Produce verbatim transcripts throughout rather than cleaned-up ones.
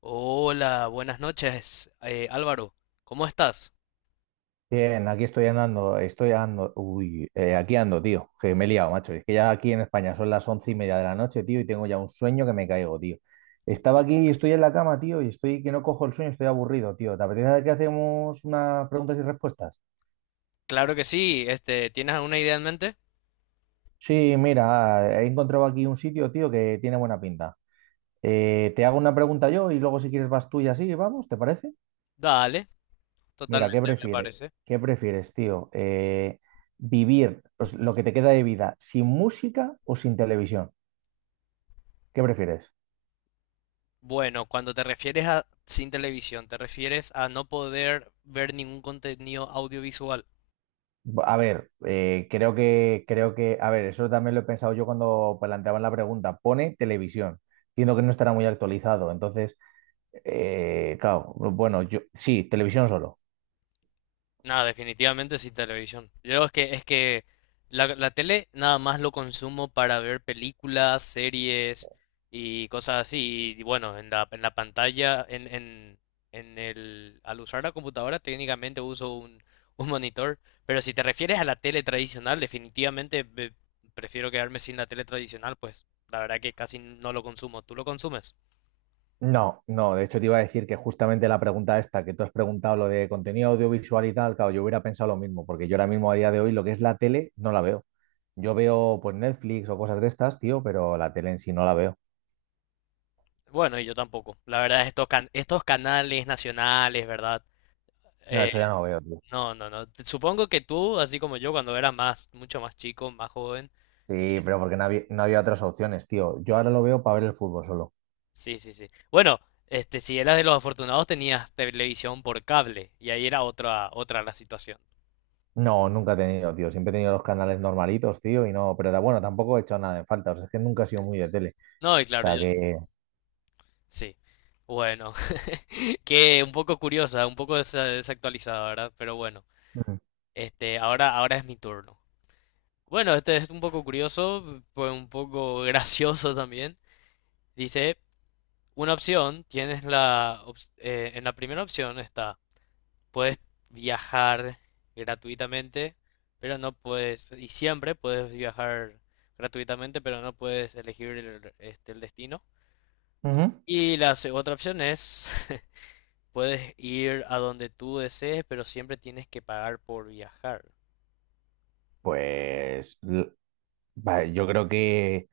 Hola, buenas noches, eh, Álvaro. ¿Cómo estás? Bien, aquí estoy andando, estoy andando, uy, eh, aquí ando, tío, que me he liado, macho. Es que ya aquí en España son las once y media de la noche, tío, y tengo ya un sueño que me caigo, tío. Estaba aquí y estoy en la cama, tío, y estoy que no cojo el sueño, estoy aburrido, tío. ¿Te apetece que hacemos unas preguntas y respuestas? Claro que sí. Este, ¿tienes alguna idea en mente? Sí, mira, he encontrado aquí un sitio, tío, que tiene buena pinta. Eh, te hago una pregunta yo y luego si quieres vas tú y así, vamos, ¿te parece? Dale, Mira, ¿qué totalmente, me prefieres? parece. ¿Qué prefieres, tío? Eh, ¿vivir pues, lo que te queda de vida sin música o sin televisión? ¿Qué prefieres? Bueno, cuando te refieres a sin televisión, ¿te refieres a no poder ver ningún contenido audiovisual? A ver, eh, creo que, creo que, a ver, eso también lo he pensado yo cuando planteaban la pregunta. Pone televisión. Entiendo que no estará muy actualizado. Entonces, eh, claro, bueno, yo sí, televisión solo. No, definitivamente sí televisión. Yo es que es que la, la tele nada más lo consumo para ver películas, series y cosas así. Y bueno, en la, en la pantalla, en, en, en el, al usar la computadora técnicamente uso un, un monitor. Pero si te refieres a la tele tradicional, definitivamente ve- prefiero quedarme sin la tele tradicional, pues la verdad que casi no lo consumo. ¿Tú lo consumes? No, no, de hecho te iba a decir que justamente la pregunta esta que tú has preguntado, lo de contenido audiovisual y tal, claro, yo hubiera pensado lo mismo, porque yo ahora mismo a día de hoy lo que es la tele no la veo. Yo veo pues Netflix o cosas de estas, tío, pero la tele en sí no la veo. Bueno, y yo tampoco. La verdad, estos, can- estos canales nacionales, ¿verdad? No, Eh, eso ya no lo veo, tío. No, no, no. Te- Supongo que tú, así como yo, cuando era más, mucho más chico, más joven. eh, Sí, pero porque no había, no había otras opciones, tío. Yo ahora lo veo para ver el fútbol solo. sí, sí, sí. Bueno, este, si eras de los afortunados, tenías televisión por cable. Y ahí era otra, otra la situación. No, nunca he tenido, tío. Siempre he tenido los canales normalitos, tío, y no, pero da bueno, tampoco he hecho nada en falta. O sea, es que nunca he sido muy de tele. No, y O claro, yo. sea que... Sí. Bueno, que un poco curiosa, un poco desa- desactualizada, ¿verdad? Pero bueno, Ujú. este, ahora, ahora es mi turno. Bueno, este es un poco curioso, pues un poco gracioso también. Dice, una opción, tienes la, ops- eh, en la primera opción está puedes viajar gratuitamente, pero no puedes, y siempre puedes viajar gratuitamente, pero no puedes elegir el, este, el destino. Ujú. Y la se- otra opción es, puedes ir a donde tú desees, pero siempre tienes que pagar por viajar. Pues l- va, yo creo que...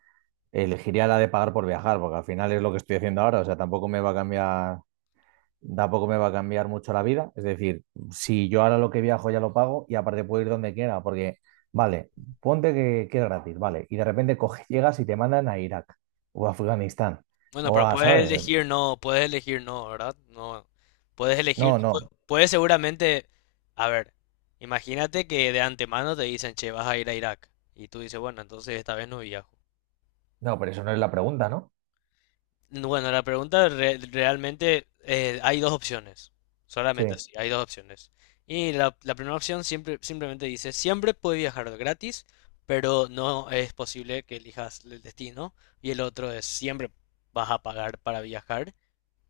elegiría la de pagar por viajar, porque al final es lo que estoy haciendo ahora, o sea, tampoco me va a cambiar, tampoco me va a cambiar mucho la vida, es decir, si yo ahora lo que viajo ya lo pago y aparte puedo ir donde quiera, porque, vale, ponte que, que es gratis, vale, y de repente coges, llegas y te mandan a Irak o a Afganistán Bueno, o pero a, puedes ¿sabes? elegir no, puedes elegir no, ¿verdad? No, puedes elegir, No, no, pu- puedes seguramente, a ver, imagínate que de antemano te dicen, che, vas a ir a Irak. Y tú dices, bueno, entonces esta vez no viajo. no, pero eso no es la pregunta, ¿no? Bueno, la pregunta re- realmente eh, hay dos opciones, solamente Sí. así, hay dos opciones. Y la, la primera opción siempre, simplemente dice, siempre puedes viajar gratis, pero no es posible que elijas el destino. Y el otro es, siempre vas a pagar para viajar,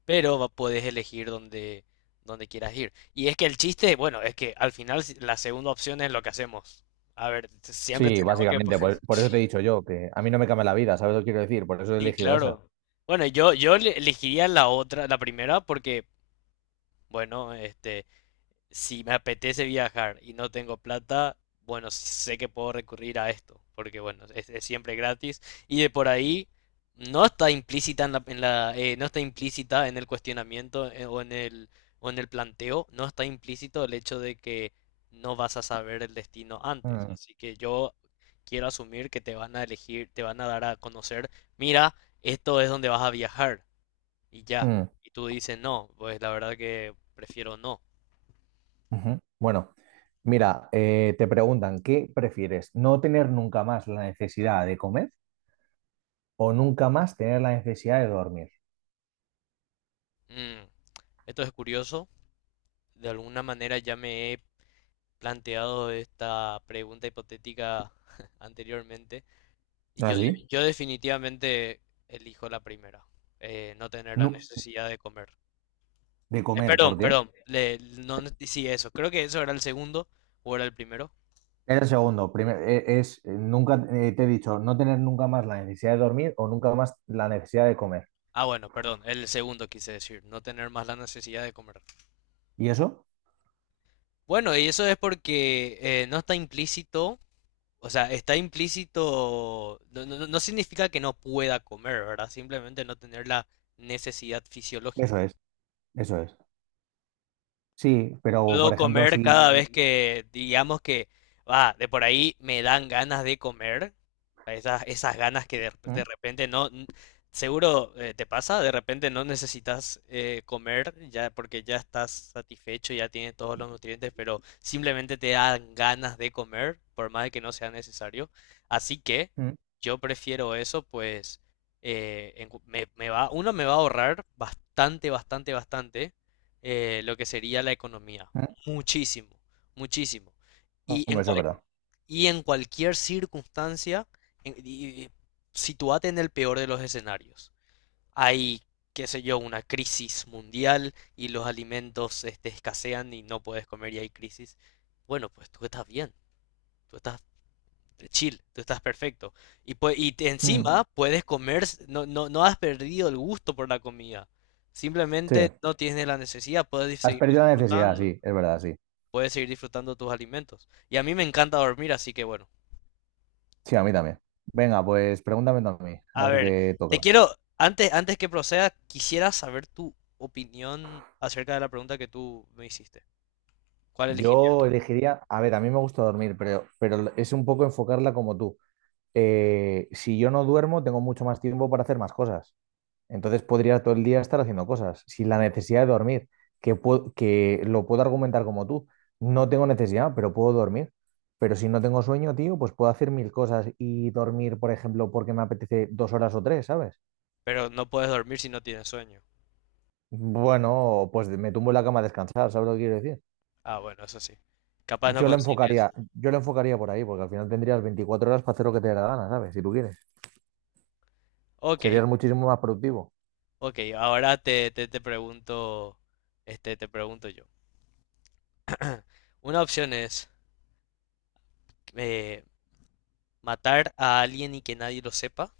pero va- puedes elegir donde, donde quieras ir. Y es que el chiste, bueno, es que al final si- la segunda opción es lo que hacemos. A ver, siempre Sí, tenemos que... po- básicamente, por, por eso te he dicho yo, que a mí no me cambia la vida, ¿sabes lo que quiero decir? Por eso he Sí, elegido esa. claro. Bueno, yo, yo le- elegiría la otra, la primera, porque... Bueno, este, si me apetece viajar y no tengo plata, bueno, sé que puedo recurrir a esto, porque bueno, es, es siempre gratis. Y de por ahí no está implícita en la, en la eh, no está implícita en el cuestionamiento eh, o en el o en el planteo, no está implícito el hecho de que no vas a saber el destino antes. Mm, Así que yo quiero asumir que te van a elegir, te van a dar a conocer, mira, esto es donde vas a viajar y ya. mm. Y tú dices, no, pues la verdad que prefiero no. Ujú. Bueno, mira, eh, te preguntan, ¿qué prefieres? ¿No tener nunca más la necesidad de comer o nunca más tener la necesidad de dormir? Mm, Esto es curioso. De alguna manera ya me he planteado esta pregunta hipotética anteriormente. Y ¿Ah, yo, sí? yo definitivamente elijo la primera. Eh, no tener la No, necesidad de comer. de Eh, comer, perdón, ¿por qué? perdón. Le- no, no- sí, eso. Creo que eso era el segundo o era el primero. Es el segundo. Primero, es, eh, nunca eh, te he dicho no tener nunca más la necesidad de dormir o nunca más la necesidad de comer. Ah, bueno, perdón. El segundo quise decir. No tener más la necesidad de comer. ¿Y eso? Bueno, y eso es porque eh, no está implícito. O sea, está implícito, no, no- no no significa que no pueda comer, ¿verdad? Simplemente no tener la necesidad Eso fisiológica. es, eso es. Sí, pero por Puedo ejemplo, comer si... cada vez que, digamos que, va, de por ahí me dan ganas de comer, a esas, esas ganas que de, de Mm, repente no, n- seguro eh, te pasa, de repente no necesitas eh, comer ya porque ya estás satisfecho, ya tienes todos los nutrientes, pero simplemente te dan ganas de comer, por más de que no sea necesario. Así que mm, yo prefiero eso, pues eh, en cu- me, me va, uno me va a ahorrar bastante, bastante, bastante eh, lo que sería la economía. mm. Muchísimo, muchísimo. Y en, Hombre, eso es cual- verdad. y en cualquier circunstancia, en- y- y- sitúate en el peor de los escenarios. Hay, qué sé yo, una crisis mundial y los alimentos este, escasean y no puedes comer y hay crisis. Bueno, pues tú estás bien, tú estás chill, tú estás perfecto. Y, pue- y te- Mm, Encima puedes comer, s- no, no, no has perdido el gusto por la comida. sí. Simplemente no tienes la necesidad, puedes Has seguir perdido la necesidad, disfrutando sí, es verdad, sí. puedes seguir disfrutando tus alimentos. Y a mí me encanta dormir, así que bueno. Sí, a mí también. Venga, pues pregúntame tú a mí, a A ver ver, qué te toca. quiero, antes, antes que proceda, quisiera saber tu opinión acerca de la pregunta que tú me hiciste. ¿Cuál elegirías? Yo elegiría, a ver, a mí me gusta dormir, pero, pero es un poco enfocarla como tú. Eh, si yo no duermo, tengo mucho más tiempo para hacer más cosas. Entonces podría todo el día estar haciendo cosas, sin la necesidad de dormir, que, puedo que lo puedo argumentar como tú. No tengo necesidad, pero puedo dormir. Pero si no tengo sueño, tío, pues puedo hacer mil cosas y dormir, por ejemplo, porque me apetece dos horas o tres, ¿sabes? Pero no puedes dormir si no tienes sueño. Bueno, pues me tumbo en la cama a descansar, ¿sabes lo que quiero decir? Ah, bueno, eso sí. Capaz no Yo lo concilies. enfocaría, yo lo enfocaría por ahí, porque al final tendrías veinticuatro horas para hacer lo que te dé la gana, ¿sabes? Si tú quieres. Ok, Serías muchísimo más productivo. ok. Ahora te, te, te pregunto, este, te pregunto yo. Una opción es eh, matar a alguien y que nadie lo sepa.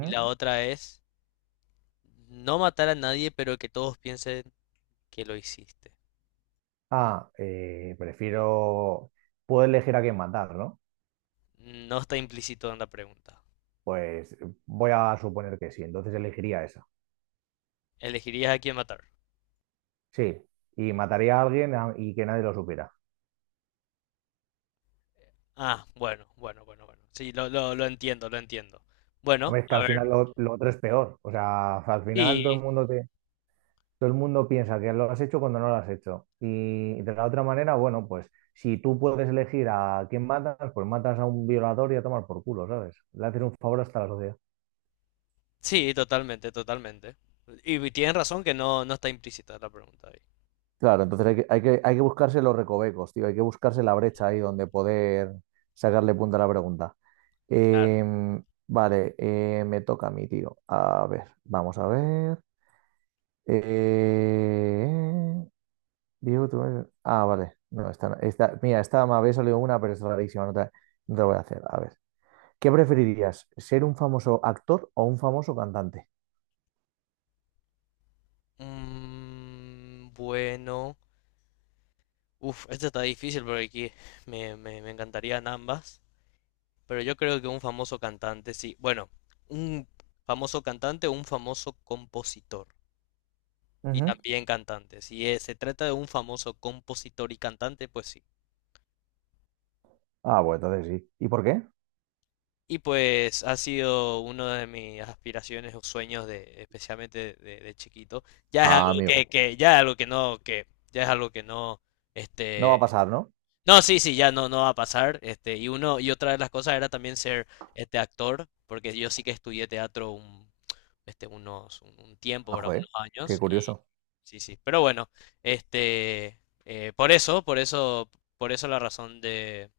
Y la otra es no matar a nadie, pero que todos piensen que lo hiciste. Ah, eh, prefiero... Puedo elegir a quién matar, ¿no? No está implícito en la pregunta. Pues eh, voy a suponer que sí, entonces elegiría esa. ¿Elegirías a quién matar? Sí, y mataría a alguien a- y que nadie lo supiera. Ah, bueno, bueno, bueno, bueno. Sí, lo, lo, lo entiendo, lo entiendo. Bueno, Hombre, es que a al final ver. lo, lo otro es peor. O sea, al final todo el Y mundo te... Todo el mundo piensa que lo has hecho cuando no lo has hecho. Y de la otra manera, bueno, pues si tú puedes elegir a quién matas, pues matas a un violador y a tomar por culo, ¿sabes? Le haces un favor hasta la sociedad. sí, totalmente, totalmente. Y, y tienen razón que no, no está implícita la pregunta ahí. Claro, entonces hay que, hay que, hay que buscarse los recovecos, tío, hay que buscarse la brecha ahí donde poder sacarle punta a la pregunta. Claro. Em, vale, eh, me toca a mí, tío. A ver, vamos a ver. Eh, Diego, tú eres- Ah, vale. No, esta, no- esta- mira, esta me había salido una, pero es rarísima. No te, no te voy a hacer. A ver. ¿Qué preferirías? ¿Ser un famoso actor o un famoso cantante? Mm, bueno. Uf, esto está difícil porque aquí me, me, me encantarían ambas. Pero yo creo que un famoso cantante, sí. Bueno, un famoso cantante o un famoso compositor. Y Ujú. también cantante. Si es- Se trata de un famoso compositor y cantante, pues sí. Ah, bueno, entonces sí. ¿Y por qué? Y pues ha sido uno de mis aspiraciones o sueños de, especialmente de, de chiquito. Ya es algo Ah, que, amigo. que- ya es algo que no, que, ya es algo que no, No va este. a pasar, ¿no? No, sí, sí, ya no, no va a pasar. Este, y uno, y otra de las cosas era también ser este actor, porque yo sí que estudié teatro un, este, unos, un, un tiempo, Ah, ¿verdad? joder. Unos Qué años. Y curioso. sí, sí. Pero bueno, este, eh, por eso, por eso, por eso la razón de,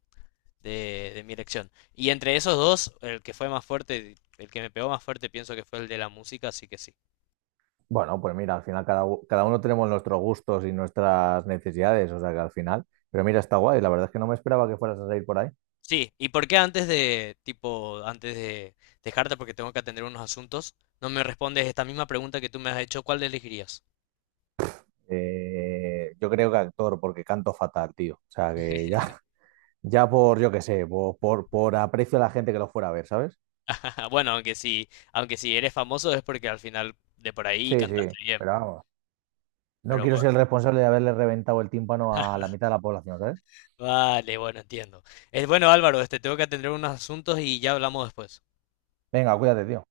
de, de mi elección. Y entre esos dos, el que fue más fuerte, el que me pegó más fuerte, pienso que fue el de la música, así que sí. Bueno, pues mira, al final cada, u- cada uno tenemos nuestros gustos y nuestras necesidades, o sea que al final. Pero mira, está guay. La verdad es que no me esperaba que fueras a salir por ahí. Sí, ¿y por qué antes de, tipo, antes de dejarte porque tengo que atender unos asuntos, no me respondes esta misma pregunta que tú me has hecho, ¿cuál elegirías? Eh, yo creo que actor, porque canto fatal, tío. O sea que ya. Ya por, yo qué sé, por, por, por aprecio a la gente que lo fuera a ver, ¿sabes? Bueno, aunque si, aunque si eres famoso es porque al final de por ahí Sí, sí, cantaste bien, pero vamos. No pero quiero ser el bueno, responsable de haberle reventado el tímpano a la mitad de la población, ¿sabes? vale, bueno, entiendo. Es bueno, Álvaro, este, tengo que atender unos asuntos y ya hablamos después. Venga, cuídate, tío.